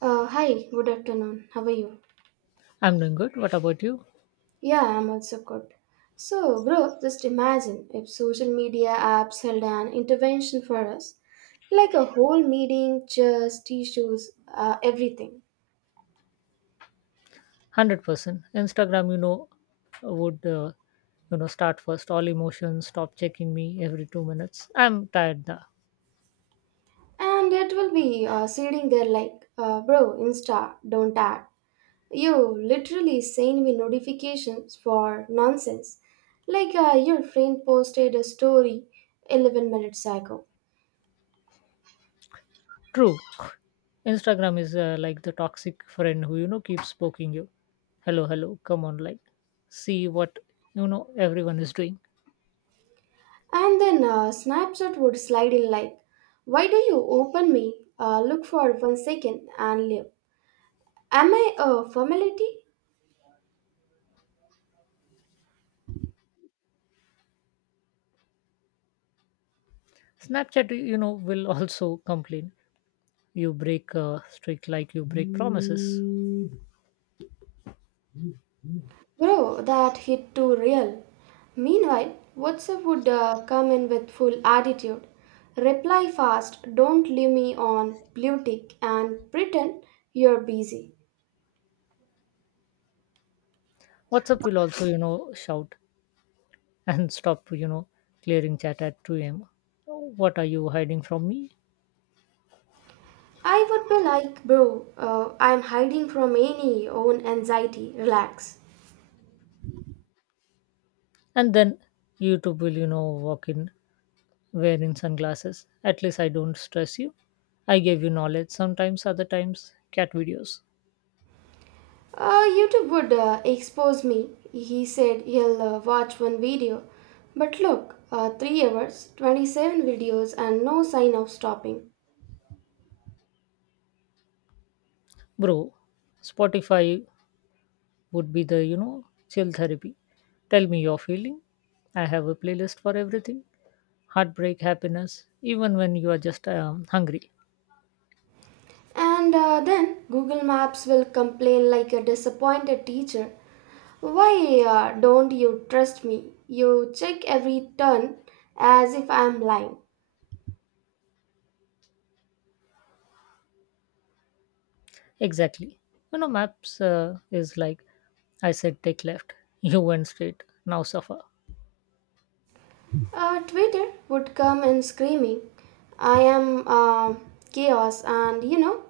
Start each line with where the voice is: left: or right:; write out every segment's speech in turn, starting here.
right: Hi, good afternoon. How are you?
left: I'm doing good. What about you?
right: Yeah, I'm also good. So, bro, just imagine if social media apps held an intervention for us, like a whole meeting, chairs, tissues, everything.
left: 100%. Instagram would start first. All emotions, stop checking me every 2 minutes. I'm tired. Da.
right: And it will be sitting there like, bro, Insta, don't add. You literally send me notifications for nonsense. Like your friend posted a story 11 minutes ago.
left: True. Instagram is like the toxic friend who keeps poking you. Hello, hello. Come on, like, see what everyone is doing.
right: And then Snapchat would slide in like, "Why do you open me? Look for 1 second and leave. Am I a formality?"
left: Snapchat will also complain. You break streak like you break promises.
right: Bro, that hit too real. Meanwhile, WhatsApp would come in with full attitude. Reply fast, don't leave me on blue tick, and pretend you're busy.
left: WhatsApp will also shout. And stop clearing chat at 2 a.m. What are you hiding from me?
right: I would be like, bro, I'm hiding from any own anxiety, relax.
left: And then YouTube will walk in wearing sunglasses. At least I don't stress you. I gave you knowledge sometimes, other times cat videos.
right: YouTube would expose me. He said he'll watch one video. But look, 3 hours, 27 videos, and no sign of stopping.
left: Bro, Spotify would be the chill therapy. Tell me your feeling. I have a playlist for everything. Heartbreak, happiness, even when you are just hungry.
right: And then Google Maps will complain like a disappointed teacher. Why don't you trust me? You check every turn as if I'm lying.
left: Exactly. Maps is like, I said, take left. You went straight. Now suffer.
right: Twitter would come in screaming, "I am chaos, and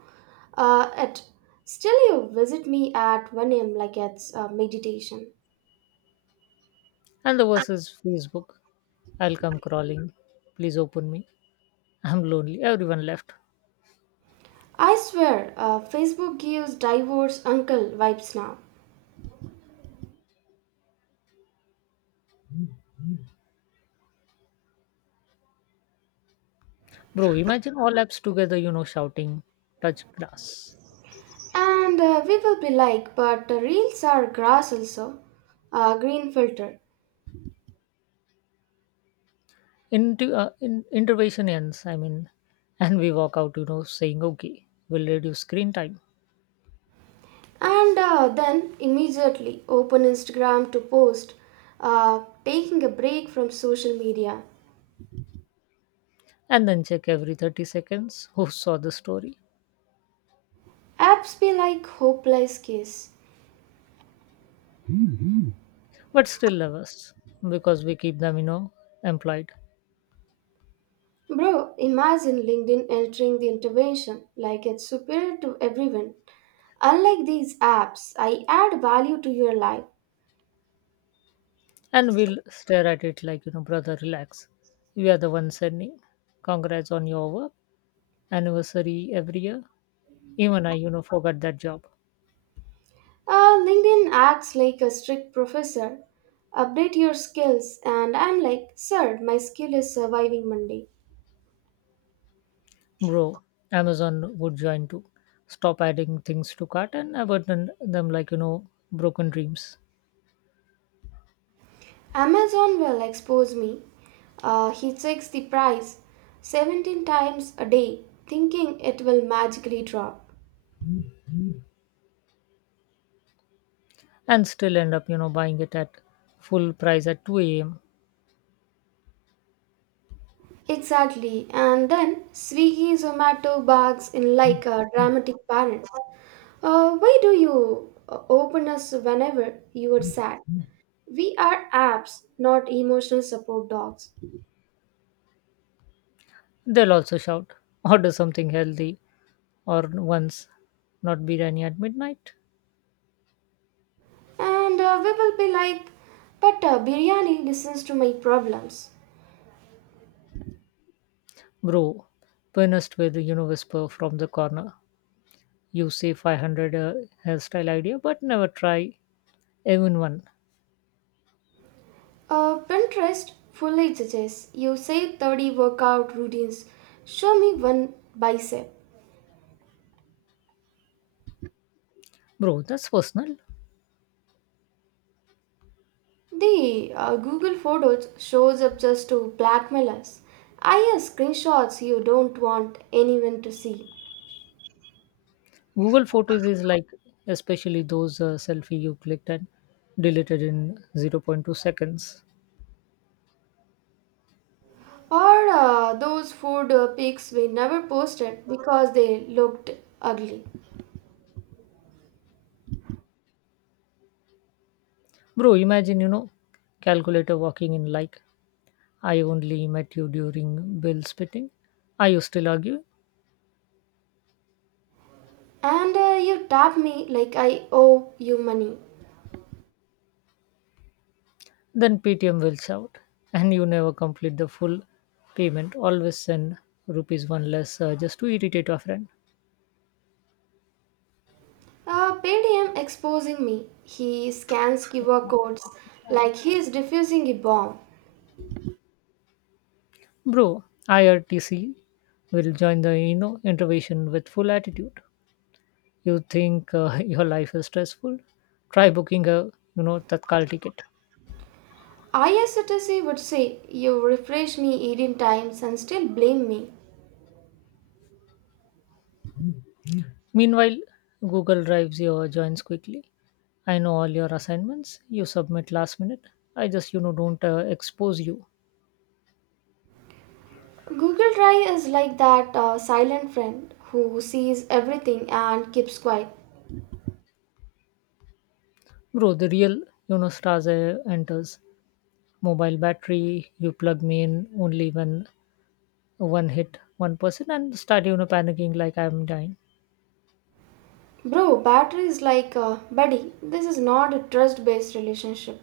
right: it. Still, you visit me at 1 a.m. like it's meditation."
left: And the verse is Facebook. I'll come crawling. Please open me. I'm lonely. Everyone left.
right: I swear, Facebook gives divorce uncle vibes now.
left: Bro, imagine all apps together shouting, touch grass.
right: And we will be like, "But the reels are grass also, green filter."
left: Intervention ends, I mean, and we walk out saying, okay, we'll reduce screen time.
right: And then immediately open Instagram to post, "Taking a break from social media."
left: And then check every 30 seconds who saw the story.
right: Apps be like hopeless case.
left: But still love us because we keep them employed.
right: Bro, imagine LinkedIn entering the intervention like it's superior to everyone. "Unlike these apps, I add value to your life."
left: And we'll stare at it like brother, relax. We are the ones sending. Congrats on your work. Anniversary every year. Even I forgot that job.
right: LinkedIn acts like a strict professor. "Update your skills," and I'm like, "Sir, my skill is surviving Monday."
left: Bro, Amazon would join too. Stop adding things to cart and abandon them like broken dreams.
right: Amazon will expose me. He checks the price 17 times a day, thinking it will magically drop.
left: And still end up buying it at full price at 2 a.m.
right: Exactly. And then Swiggy, Zomato barks in like a dramatic parent. Why do you open us whenever you are sad? We are apps, not emotional support dogs.
left: They'll also shout, order something healthy or once, not biryani at midnight.
right: And we will be like, "But biryani listens to my problems."
left: Bro, pianist will whisper from the corner. You say 500 hairstyle idea, but never try even one.
right: Pinterest fully suggests you say 30 workout routines. Show me one bicep.
left: Bro, that's personal.
right: The Google Photos shows up just to blackmail us. "I have screenshots you don't want anyone to see."
left: Google Photos is like, especially those selfie you clicked and deleted in zero point 0.2 seconds.
right: Or those food pics we never posted because they looked ugly.
left: Bro, imagine calculator walking in like, I only met you during bill spitting. Are you still arguing?
right: And you tap me like I owe you money.
left: Then PTM will shout, and you never complete the full payment. Always send rupees one less just to irritate a friend.
right: Paytm exposing me. He scans QR codes like he is diffusing a bomb.
left: Bro, IRTC will join the intervention with full attitude. You think your life is stressful? Try booking a Tatkal ticket.
right: ISTC would say, "You refresh me 18 times and still blame me."
left: Meanwhile, Google drives your joins quickly. I know all your assignments. You submit last minute. I just don't expose you,
right: Google Drive is like that silent friend who sees everything and keeps quiet.
left: bro. The real stars enters mobile battery. You plug me in only when one hit one person and start panicking like I'm dying.
right: Bro, battery is like buddy. This is not a trust-based relationship.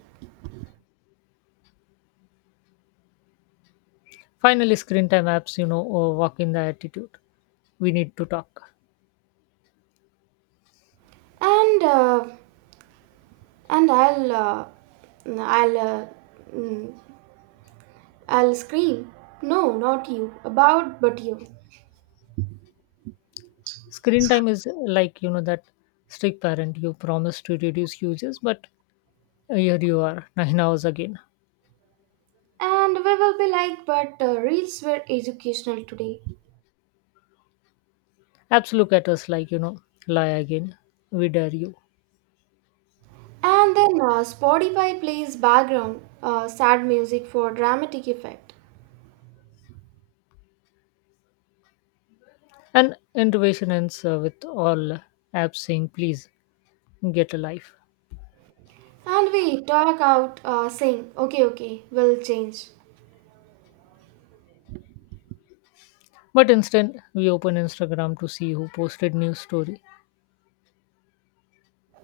left: Finally, screen time apps walk in the attitude. We need to talk.
right: And uh, and I'll mm, I'll mm, I'll scream. "No, not you. About but you."
left: Screen time is like that strict parent you promised to reduce uses, but here you are, 9 hours again.
right: And we will be like, "But reels were educational today."
left: Apps look at us like lie again. We dare you.
right: And then Spotify plays background sad music for dramatic effect.
left: And innovation ends with all apps saying, please get a life.
right: And we talk out saying, "Okay, okay, we'll change."
left: But instead, we open Instagram to see who posted new story.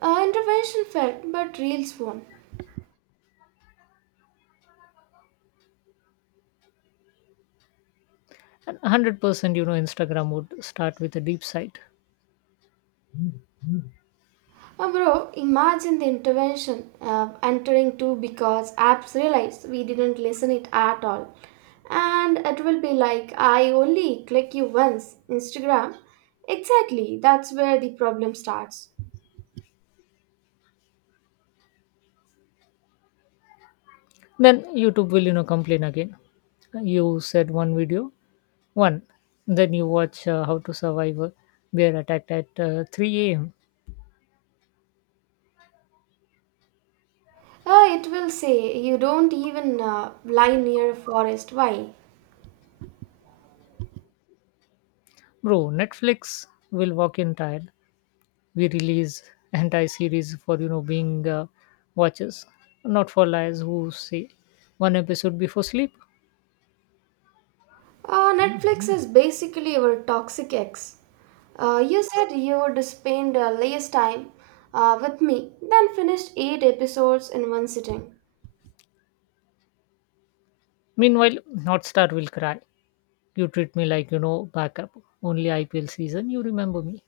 right: Intervention failed, but reels won.
left: And 100% Instagram would start with a deep site.
right: Bro, imagine the intervention entering too because apps realize we didn't listen it at all. And it will be like, "I only click you once, Instagram." Exactly, that's where the problem starts.
left: Then YouTube will complain again. You said one video. One. Then you watch how to survive a bear attack at 3 a.m.
right: It will say, "You don't even lie near a forest. Why?"
left: Bro, Netflix will walk in tired. We release anti series for being watchers, not for liars who say one episode before sleep.
right: Netflix is basically your toxic ex. You said you would spend less time with me, then finished 8 episodes in one sitting.
left: Meanwhile, North Star will cry. You treat me like backup. Only IPL season you remember me.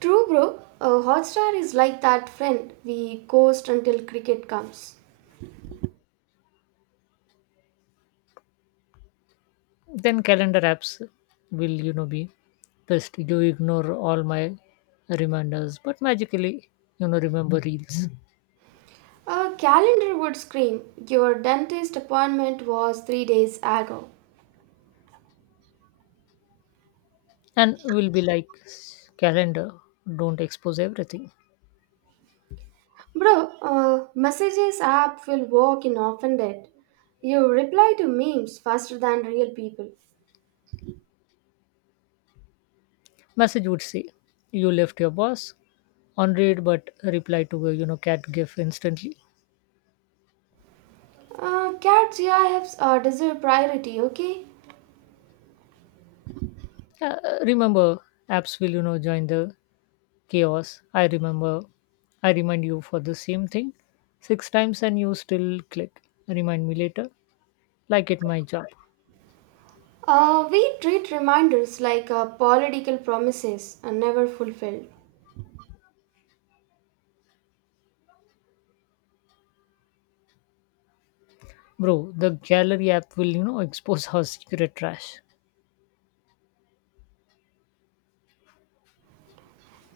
right: True, bro. Hotstar is like that friend we ghost until cricket comes.
left: Then calendar apps will be best. You ignore all my reminders, but magically remember reels.
right: A calendar would scream, "Your dentist appointment was 3 days ago."
left: And will be like, calendar, don't expose everything.
right: Bro, messages app will walk in offended. "You reply to memes faster than real people."
left: Message would say, you left your boss on read but reply to a cat gif instantly.
right: Cats, yeah, I have deserve priority, okay?
left: uh, Remember apps will join the chaos. I remember, I remind you for the same thing six times and you still click remind me later like it my job.
right: We treat reminders like political promises and never fulfilled.
left: Bro, the gallery app will expose our secret trash.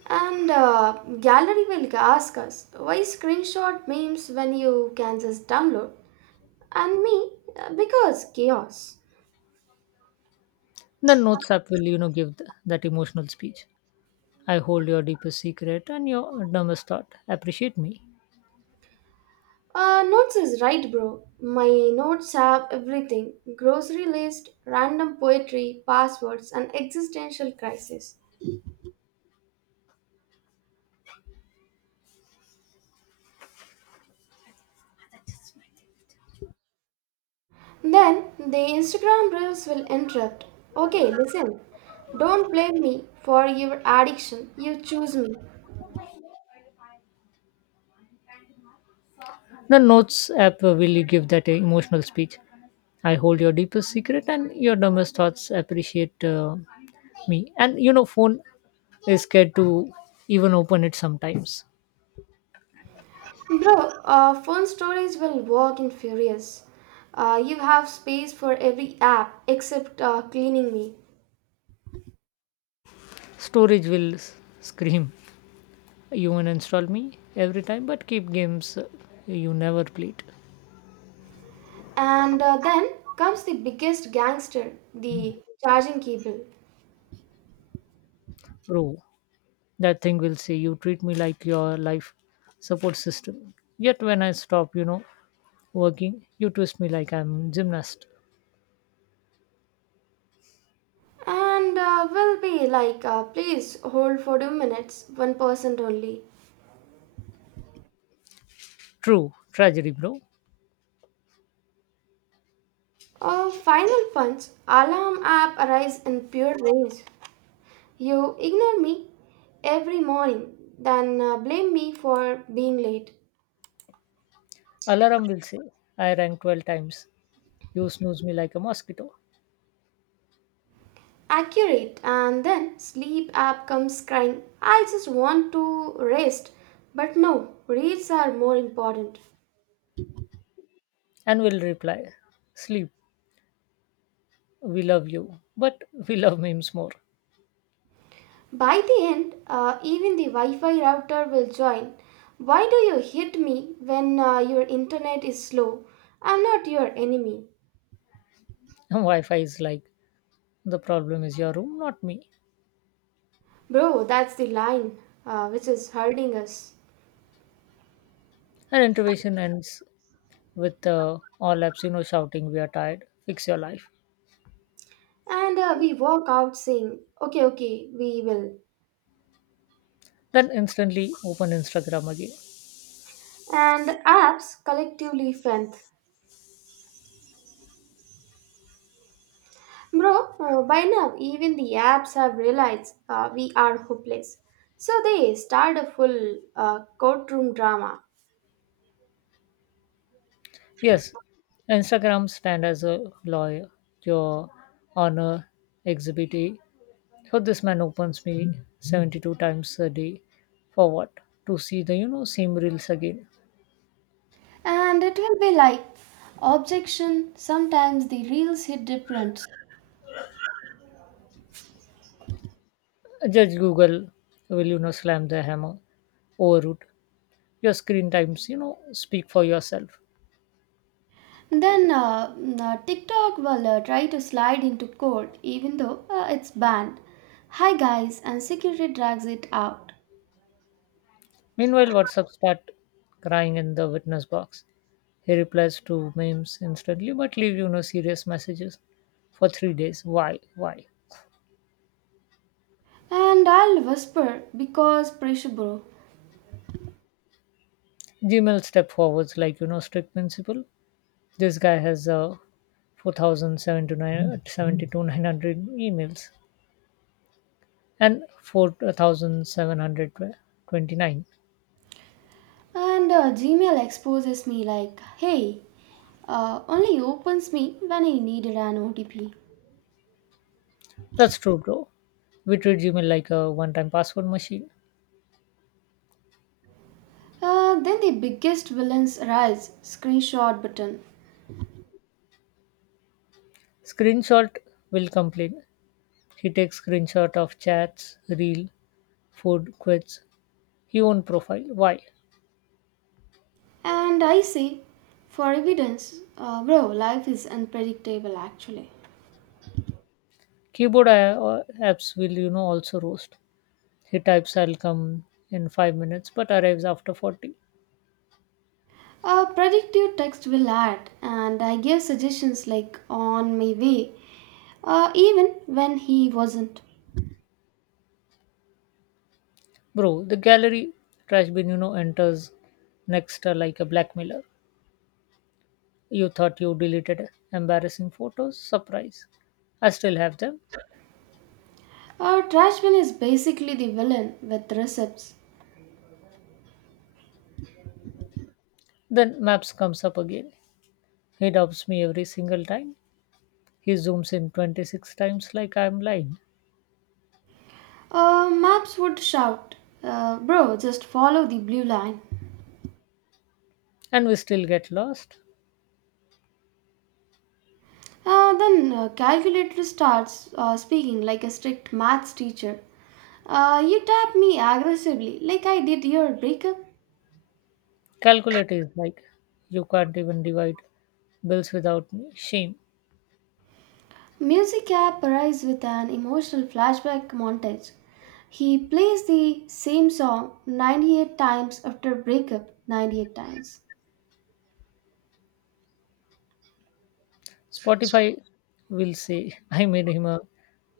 right: And gallery will ask us, "Why screenshot memes when you can just download?" And me, because chaos.
left: The notes app will give that emotional speech. I hold your deepest secret and your dumbest thought. Appreciate me.
right: Notes is right, bro. My notes have everything: grocery list, random poetry, passwords, and existential crisis. Then the Instagram reels will interrupt. "Okay, listen. Don't blame me for your addiction. You choose me."
left: The notes app will give that emotional speech. I hold your deepest secret and your dumbest thoughts. Appreciate me. And phone is scared to even open it sometimes.
right: Bro, phone stories will walk in furious. You have space for every app except cleaning me.
left: Storage will scream. You uninstall me every time, but keep games you never played.
right: And then comes the biggest gangster, the charging cable.
left: Bro, that thing will say, you treat me like your life support system, yet when I stop working, you twist me like I'm gymnast.
right: And will be like, "Please hold for 2 minutes, 1% only."
left: True tragedy, bro.
right: A final punch alarm app arrives in pure rage. "You ignore me every morning, then blame me for being late."
left: Alarm will say, I rang 12 times, you snooze me like a mosquito.
right: Accurate, and then sleep app comes crying. "I just want to rest. But no, reads are more important."
left: And will reply, sleep, we love you, but we love memes more.
right: By the end, even the Wi Fi router will join. "Why do you hit me when your internet is slow? I'm not your enemy."
left: And wi-fi is like, the problem is your room, not me.
right: Bro, that's the line which is hurting us.
left: And intervention ends with all apps shouting, we are tired, fix your life.
right: And we walk out saying, "Okay, okay, we will."
left: Then instantly open Instagram again.
right: And apps collectively strength. Bro, by now even the apps have realized we are hopeless. So they start a full courtroom drama.
left: Yes, Instagram stand as a lawyer, your honor exhibit. So this man opens me 72 times a day for what? To see the same reels again.
right: And it will be like, "Objection. Sometimes the reels hit different."
left: Judge Google will slam the hammer, overroot. Your screen times speak for yourself.
right: Then TikTok will try to slide into court even though it's banned. "Hi guys," and security drags it out.
left: Meanwhile, WhatsApp start crying in the witness box. He replies to memes instantly, but leave serious messages for 3 days. Why? Why?
right: And I'll whisper, "Because pressure, bro."
left: Gmail step forwards like strict principle. This guy has 4,779 two nine hundred emails and 4,729.
right: And Gmail exposes me like, "Hey, only opens me when I needed an OTP."
left: That's true, bro. We treat Gmail like a one-time password machine.
right: Then the biggest villains rise, screenshot button.
left: Screenshot will complain. He takes screenshot of chats, reel, food, quits. He own profile. Why?
right: And I say, for evidence, bro, life is unpredictable actually.
left: Keyboard apps will also roast. He types I'll come in 5 minutes, but arrives after 40.
right: Predictive text will add, and I give suggestions like "On my way," even when he wasn't.
left: Bro, the gallery trash bin enters next like a blackmailer. You thought you deleted embarrassing photos? Surprise. I still have them.
right: Trashman is basically the villain with receipts.
left: Then Maps comes up again. He doubts me every single time. He zooms in 26 times like I'm lying.
right: Maps would shout, "Bro, just follow the blue line."
left: And we still get lost.
right: Then calculator starts speaking like a strict maths teacher. You tap me aggressively, like I did your breakup.
left: Calculate is like, you can't even divide bills without me. Shame.
right: Music app arrives with an emotional flashback montage. He plays the same song 98 times after breakup 98 times.
left: Spotify will say, I made him a,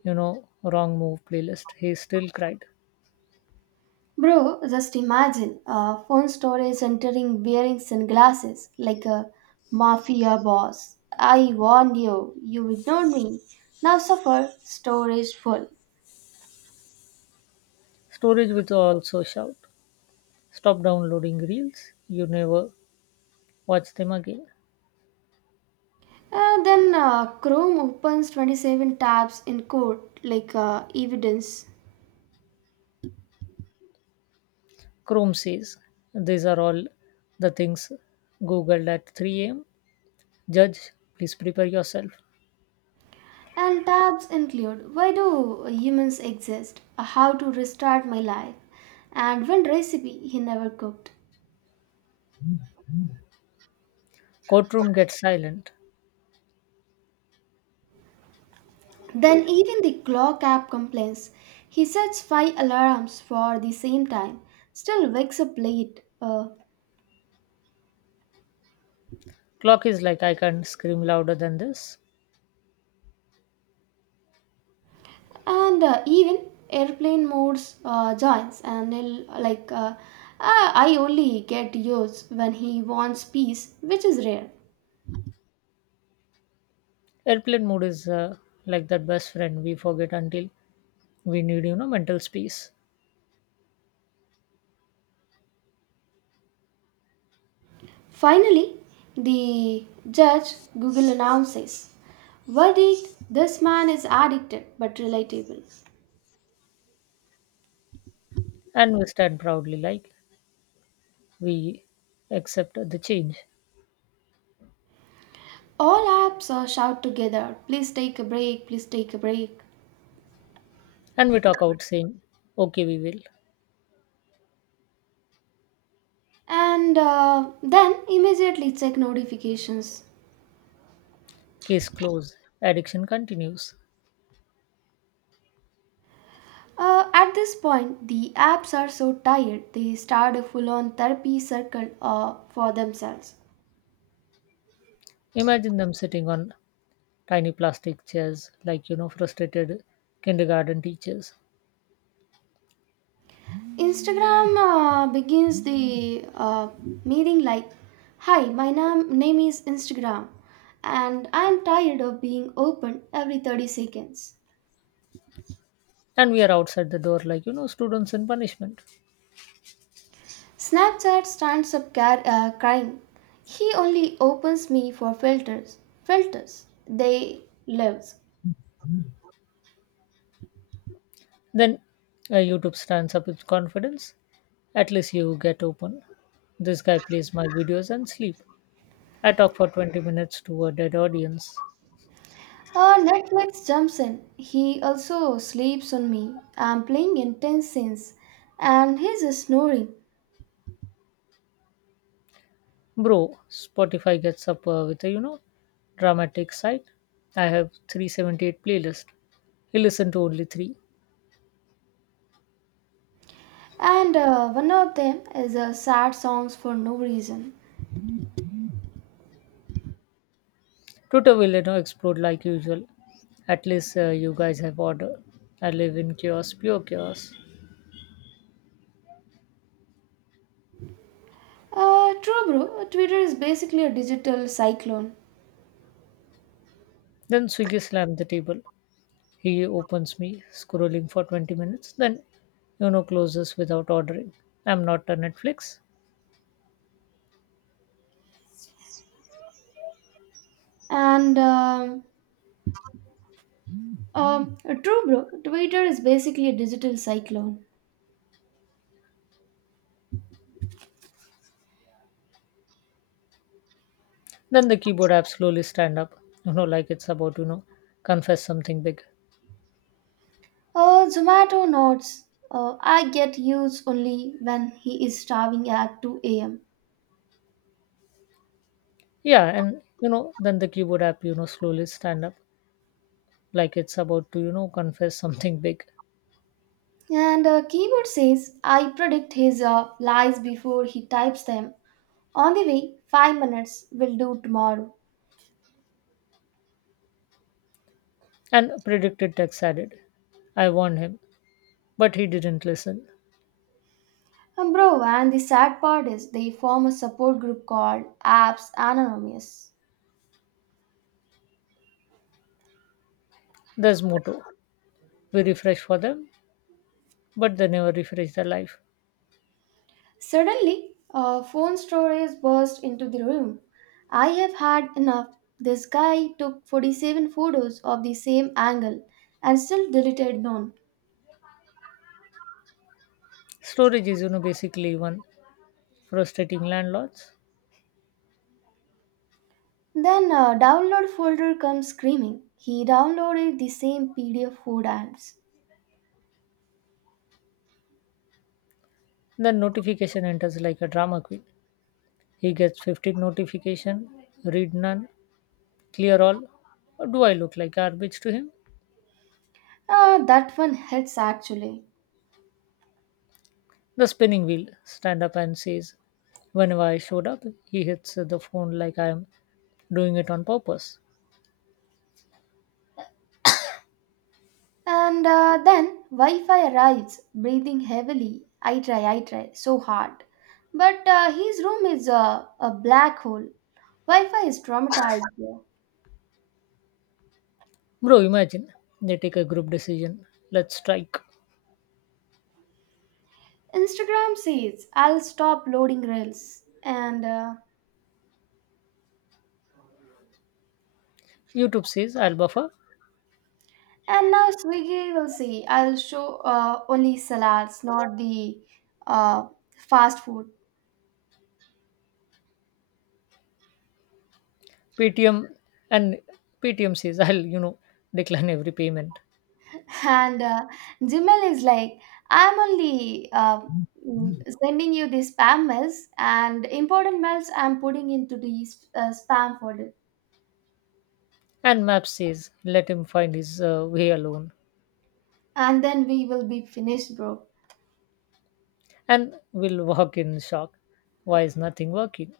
left: you know, wrong move playlist. He still cried.
right: Bro, just imagine a phone storage entering wearing sunglasses like a mafia boss. "I warned you, you ignored me. Now suffer, storage full."
left: Storage will also shout, stop downloading reels, you never watch them again.
right: And then Chrome opens 27 tabs in court like evidence.
left: Chrome says, these are all the things Googled at 3 am. Judge, please prepare yourself.
right: And tabs include why do humans exist, how to restart my life, and one recipe he never cooked.
left: Courtroom gets silent.
right: Then even the clock app complains. He sets five alarms for the same time, still wakes up late,
left: Clock is like, I can't scream louder than this.
right: and even airplane modes joins. And he'll, like, "Ah, I only get yours when he wants peace, which is rare."
left: Airplane mode is like that best friend we forget until we need mental space.
right: Finally, the judge Google announces verdict: "This man is addicted but relatable."
left: And we stand proudly like we accept the change.
right: All apps shout together, "Please take a break! Please take a break!"
left: And we talk out saying, okay, we will.
right: And then immediately check notifications.
left: Case closed. Addiction continues.
right: At this point, the apps are so tired they start a full on therapy circle for themselves.
left: Imagine them sitting on tiny plastic chairs, like frustrated kindergarten teachers.
right: Instagram begins the meeting like, "Hi, my name is Instagram, and I am tired of being opened every 30 seconds."
left: And we are outside the door, like students in punishment.
right: Snapchat stands up crying, "He only opens me for filters. Filters. They lives."
left: Then YouTube stands up with confidence. At least you get open. This guy plays my videos and sleep. I talk for 20 minutes to a dead audience.
right: Netflix jumps in. "He also sleeps on me. I'm playing intense scenes and he's snoring."
left: Bro, Spotify gets up with a dramatic site. I have 378 playlist. He listened to only three.
right: And one of them is sad songs for no reason.
left: Twitter will explode like usual. At least you guys have order. I live in chaos, pure chaos.
right: True, bro. Twitter is basically a digital cyclone.
left: Then Swiggy slammed the table. He opens me, scrolling for 20 minutes, then closes without ordering. I'm not a Netflix.
right: And true, bro. Twitter is basically a digital cyclone.
left: Then the keyboard app slowly stand up like it's about confess something big.
right: Zomato nods. I get used only when he is starving at 2 a.m.
left: Yeah, and then the keyboard app slowly stand up, like it's about to confess something big.
right: And keyboard says, "I predict his lies before he types them. On the way, 5 minutes will do tomorrow."
left: And predicted text added. I warned him. But he didn't listen.
right: And bro, and the sad part is they form a support group called Apps Anonymous.
left: That's motto. We refresh for them, but they never refresh their life.
right: Suddenly, a phone storage burst into the room. "I have had enough. This guy took 47 photos of the same angle and still deleted none."
left: Storage is basically one frustrating landlords.
right: Then, a download folder comes screaming. "He downloaded the same PDF four times."
left: Then notification enters like a drama queen. He gets 15 notification, read none, clear all. Do I look like garbage to him?
right: Ah, that one hits actually.
left: The spinning wheel stand up and says, whenever I showed up, he hits the phone like I'm doing it on purpose.
right: And then Wi Fi arrives, breathing heavily. "I try, I try, so hard. But his room is a black hole." Wi Fi is traumatized.
left: Bro, imagine they take a group decision. Let's strike.
right: Instagram says, "I'll stop loading reels." And uh,
left: YouTube says I'll buffer.
right: and now Swiggy will say, "I'll show only salads, not the uh, fast food."
left: Paytm and Paytm says, I'll decline every payment.
right: And Gmail is like, "I'm only mm, sending you the spam mails, and important mails I'm putting into the spam folder."
left: And Map says, let him find his way alone.
right: And then we will be finished, bro.
left: And we'll walk in shock. Why is nothing working?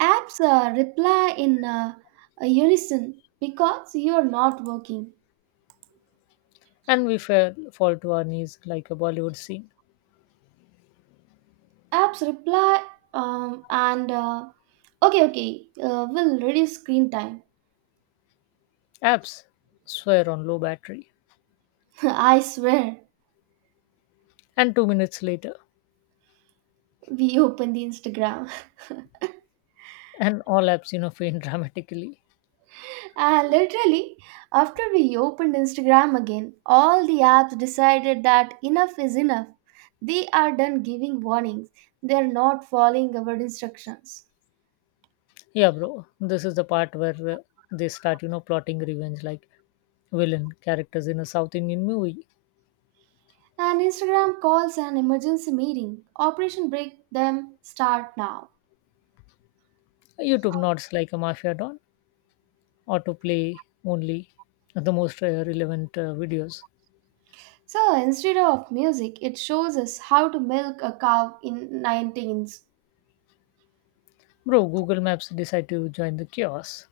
right: Apps reply in unison, "Because you're not working."
left: And fall to our knees like a Bollywood scene.
right: Apps reply, and "Okay, okay, we'll reduce screen time."
left: Apps swear on low battery.
right: I swear,
left: And 2 minutes later,
right: we open the Instagram.
left: and all apps faint dramatically.
right: And literally, after we opened Instagram again, all the apps decided that enough is enough. They are done giving warnings. They are not following our instructions.
left: Yeah, bro, this is the part where they start plotting revenge like villain characters in a South Indian movie.
right: And Instagram calls an emergency meeting. "Operation Break Them Start Now."
left: YouTube nods like a mafia don. Autoplay only, the most relevant videos.
right: So instead of music, it shows us how to milk a cow in 19 seconds.
left: Bro, Google Maps decide to join the chaos.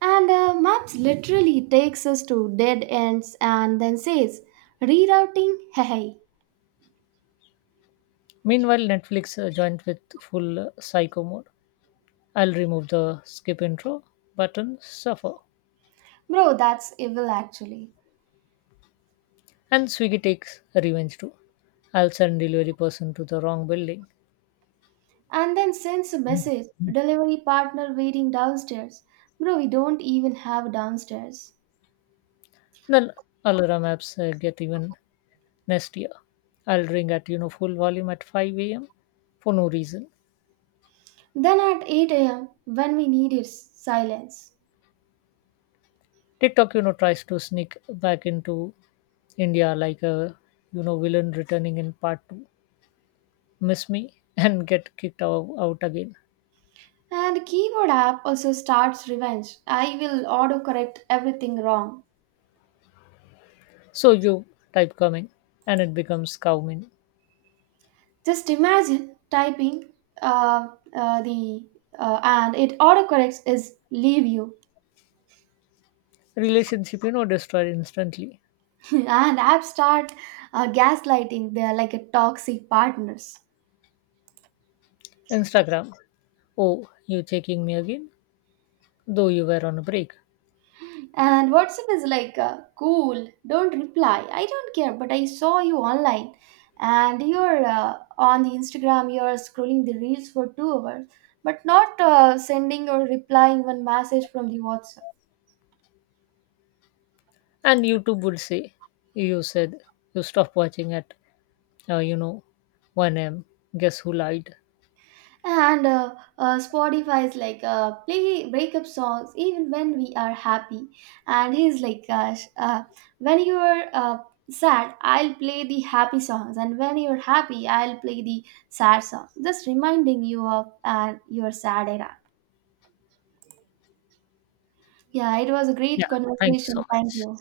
right: And maps literally takes us to dead ends and then says, "Rerouting, hey. Hey."
left: Meanwhile, Netflix joined with full psycho mode. I'll remove the skip intro button, suffer.
right: Bro, that's evil actually.
left: And Swiggy takes revenge too. I'll send delivery person to the wrong building.
right: And then sends a message, "Delivery partner waiting downstairs." Bro, we don't even have downstairs.
left: Then Alara Maps get even nastier. I'll ring at full volume at 5 a.m. for no reason.
right: Then at 8 a.m., when we need it, silence.
left: TikTok tries to sneak back into India like a villain returning in part two. Miss me and get kicked out again.
right: And keyboard app also starts revenge. "I will autocorrect everything wrong."
left: So you type coming and it becomes cowmin.
right: Just imagine typing uh, the and it autocorrects is leave you.
left: Relationship destroyed instantly.
right: And app start gaslighting. They are like a toxic partners.
left: Instagram, oh, you checking me again? Though you were on a break.
right: And WhatsApp is like, "Cool, don't reply. I don't care, but I saw you online." And you're on the Instagram, you're scrolling the reels for 2 hours, but not sending or replying one message from the WhatsApp.
left: And YouTube would say, you said you stopped watching at, uh, you know, 1 a.m. Guess who lied?
right: And spotify is like, play breakup songs even when we are happy, and he's like, gosh, when you're sad, I'll play the happy songs, and when you're happy, I'll play the sad songs, just reminding you of your sad era. yeah, it was a great
left: Yeah, thank you so
right: conversation, thank
left: much.
right: you.